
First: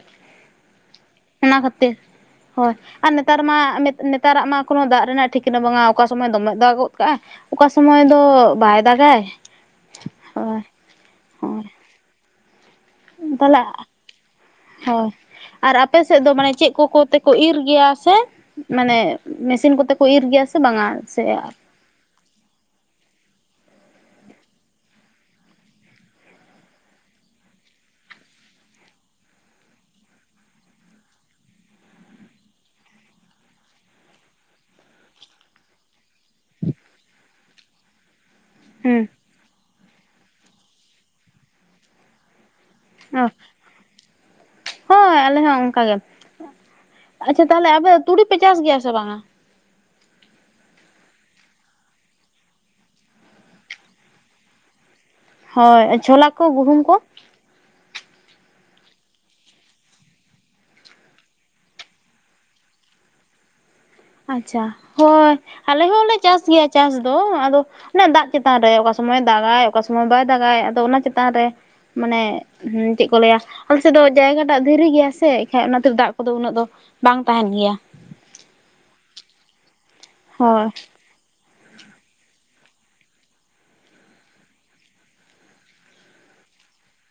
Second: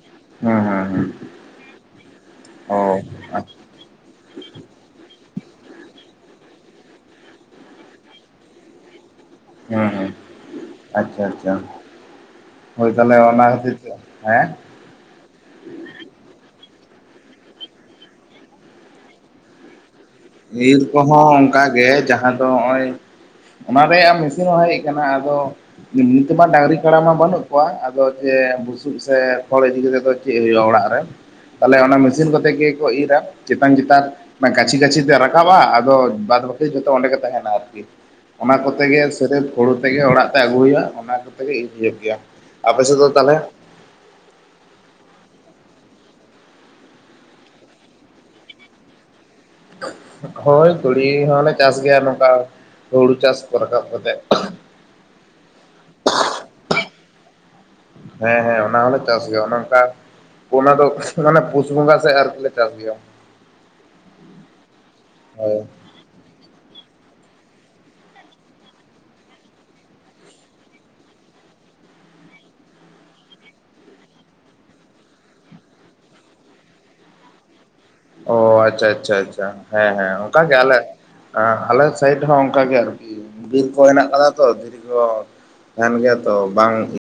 ᱦᱮᱸᱻ ᱚᱱᱟᱹ ᱠᱷᱟᱹᱛᱤᱨ ᱦᱳᱭᱸ ᱟᱨ ᱱᱮᱛᱟᱨᱹ ᱢᱟ ᱱᱮᱛᱟᱨᱟᱹᱜ ᱢᱟ ᱠᱳᱱᱚ ᱫᱟᱜ ᱨᱮᱹᱱᱟᱜ ᱴᱷᱤᱠᱹ ᱠᱤᱱᱹ ᱵᱟᱝᱼᱟ ᱚᱠᱟ ᱥᱚᱢᱚᱼᱭ ᱫᱚᱢᱮ ᱫᱟᱜ ᱜᱚᱫ ᱠᱟᱜᱟᱼᱭ ᱚᱠᱟ ᱥᱚᱢᱚᱼᱭ ᱫᱚ ᱵᱟᱭ ᱫᱟᱜᱟᱭ᱾ ᱦᱮᱸᱻ ᱦᱳᱭ ᱟᱪᱪᱷᱟ ᱟᱪᱪᱷᱟ᱾ ᱦᱳᱭ ᱦᱳᱭ ᱛᱟᱦᱚᱞᱮ ᱚᱱᱟ ᱠᱷᱟᱛᱤᱨ ᱛᱮ, ᱦᱮᱸ ᱦᱮᱸ ᱟᱨ ᱟᱯᱮ ᱥᱮᱫ ᱫᱚ ᱢᱟᱱᱮ ᱪᱮᱫ ᱠᱚ ᱛᱮᱠᱚ ᱤᱨ ᱜᱮᱭᱟ ᱥᱮ? ᱢᱟᱱᱮ ᱢᱮᱥᱤᱱ ᱠᱚᱛᱮ ᱠᱚ ᱤᱨ ᱜᱮᱭᱟ ᱥᱮ ᱤᱨ ᱵᱟᱝᱟ ᱥᱮ ᱠᱚᱦᱚᱸ ᱚᱱᱠᱟ ᱜᱮ ᱡᱟᱦᱟᱸ ᱫᱚ ᱱᱚᱜᱼᱚᱭ ᱚᱱᱟ ᱨᱮᱭᱟᱜ ᱢᱮᱥᱤᱱ ᱦᱚᱸ ᱦᱮᱡ ᱟᱠᱟᱱᱟ ᱟᱫᱚ ᱱᱤᱛ ᱢᱟ ᱰᱟᱹᱝᱨᱤ ᱠᱟᱲᱟ ᱢᱟ ᱵᱟᱹᱱᱩᱜ ᱠᱚᱣᱟ ᱟᱫᱚ ᱡᱮ ᱵᱩᱥᱩᱵ ᱥᱮ ᱠᱷᱚᱲ ᱤᱫᱤ ᱠᱟᱛᱮᱫ ᱫᱚ ᱪᱮᱫ ᱦᱩᱭᱩᱜᱼᱟ ᱚᱲᱟᱜ ᱨᱮ, ᱛᱟᱦᱚᱸᱞᱮ ᱚᱱᱟ ᱢᱮᱥᱤᱱ ᱠᱚ ᱠᱟᱛᱮ ᱜᱮᱠᱚ ᱤᱨᱟ ᱪᱮᱛᱟᱱ ᱪᱮᱛᱟᱱ ᱜᱟᱹᱪᱷᱤ ᱜᱟᱹᱪᱷᱤ ᱨᱟᱠᱟᱵᱼᱟ ᱟᱫᱚ ᱵᱟᱫ ᱵᱟᱹᱠᱤ ᱡᱚᱛᱚ ᱚᱸᱰᱮ ᱜᱮ ᱛᱟᱦᱮᱱᱟ ᱟᱨᱠᱤ, ᱚᱱᱟ ᱠᱚᱛᱮ ᱜᱮ ᱦᱩᱸ ᱥᱮᱨᱮᱯ ᱦᱳᱲᱩ ᱛᱮᱜᱮ ᱚᱲᱟᱼᱜ ᱛᱮ ᱟᱹᱜᱩ ᱦᱩᱭᱩᱜᱼᱟ ᱚᱱᱟ ᱠᱚᱛᱮᱜᱮ ᱜᱮᱭᱟ ᱟᱯᱮᱥᱮᱫ ᱫᱚ ᱚ ᱛᱟᱦᱚᱞᱮ? ᱦᱳᱭ ᱟᱞᱮ ᱦᱚᱸ ᱚᱱᱠᱟᱜ ᱜᱮ ᱟᱪᱷᱟ ᱛᱟᱦᱚᱞᱮ ᱟᱯᱮ ᱛᱩᱲᱤ ᱯᱮ ᱪᱟᱥ ᱜᱮᱭᱟ ᱥᱮ ᱵᱟᱝᱟ? ᱦᱳᱭ ᱛᱩᱲᱤ ᱦᱚᱸᱞᱮ ᱪᱟᱥ ᱜᱮᱭᱟ ᱱᱚᱝᱠᱟ ᱦᱩᱲᱩ ᱪᱟᱥ ᱠᱚ ᱨᱟᱠᱟᱵ ᱠᱟᱛᱮᱜ᱾ ᱦᱳᱭ ᱪᱷᱚᱞᱟ ᱠᱚ ᱜᱩᱦᱩᱢ ᱠᱚ ᱦᱮᱸ ᱦᱮᱸ ᱚᱱᱟᱦᱚᱞᱮ ᱪᱟᱥ ᱜᱮᱭᱟ ᱚᱱᱮ ᱚᱱᱠᱟ ᱚᱱᱟ ᱫᱚ ᱢᱟᱱᱮ ᱯᱩᱥ ᱵᱚᱜᱟ ᱥᱮᱫ ᱟᱨᱠᱤ ᱞᱮ ᱪᱟᱥ ᱜᱮᱭᱟ᱾ ᱟᱪᱷᱟ ᱦᱳᱭ ᱟᱞᱮ ᱦᱚᱸᱞᱮ ᱪᱟᱥ ᱜᱮᱭᱟ ᱪᱟᱥ ᱫᱚ ᱟᱫᱚ ᱚᱱᱟ ᱫᱟᱜ ᱪᱮᱛᱟᱱ ᱨᱮ ᱚᱠᱟ ᱥᱚᱢᱚᱭ ᱫᱟᱜᱟᱭ ᱚᱠᱟ ᱥᱚᱢᱚᱭ ᱵᱟᱭ ᱫᱟᱜᱟᱭ ᱟᱫᱚ ᱚᱱᱟ ᱪᱮᱛᱟᱱ ᱨᱮ᱾ ᱢᱟᱱᱮ ᱦᱮᱸ ᱪᱮᱫ ᱠᱚ ᱞᱟᱹᱭᱟ ᱟᱞᱮᱥᱮᱫ ᱫᱚ ᱡᱟᱭᱜᱟᱴᱟᱜ ᱫᱷᱤᱨᱤ ᱜᱮᱭᱟ ᱥᱮ ᱮᱱᱠᱷᱟᱡ ᱚᱱᱟᱛᱮ ᱫᱟᱜ ᱠᱚᱫᱚ ᱩᱱᱟᱹᱜ ᱫᱚ ᱵᱟᱝ ᱛᱟᱦᱮᱸᱱ ᱜᱮᱭᱟ᱾ ᱚ ᱟᱪᱷᱟ ᱟᱪᱷᱟ ᱟᱪᱷᱟ ᱦᱮᱸ ᱦᱮᱸ ᱚᱱᱠᱟ ᱜᱮ ᱦᱳᱭ ᱟᱞᱮ ᱟᱸᱜ ᱟᱞᱮ ᱥᱟᱭᱤᱰ ᱦᱚᱸ ᱚᱱᱠᱟᱜ ᱜᱮ ᱟᱨᱠᱤ ᱵᱤᱨ ᱠᱚ ᱦᱮᱱᱟᱜ ᱟᱠᱟᱫᱟ ᱛᱚ ᱫᱷᱤᱨᱤ ᱠᱚ ᱛᱟᱦᱮᱱᱹ ᱜᱮᱭᱟ ᱛᱚ ᱵᱟᱝ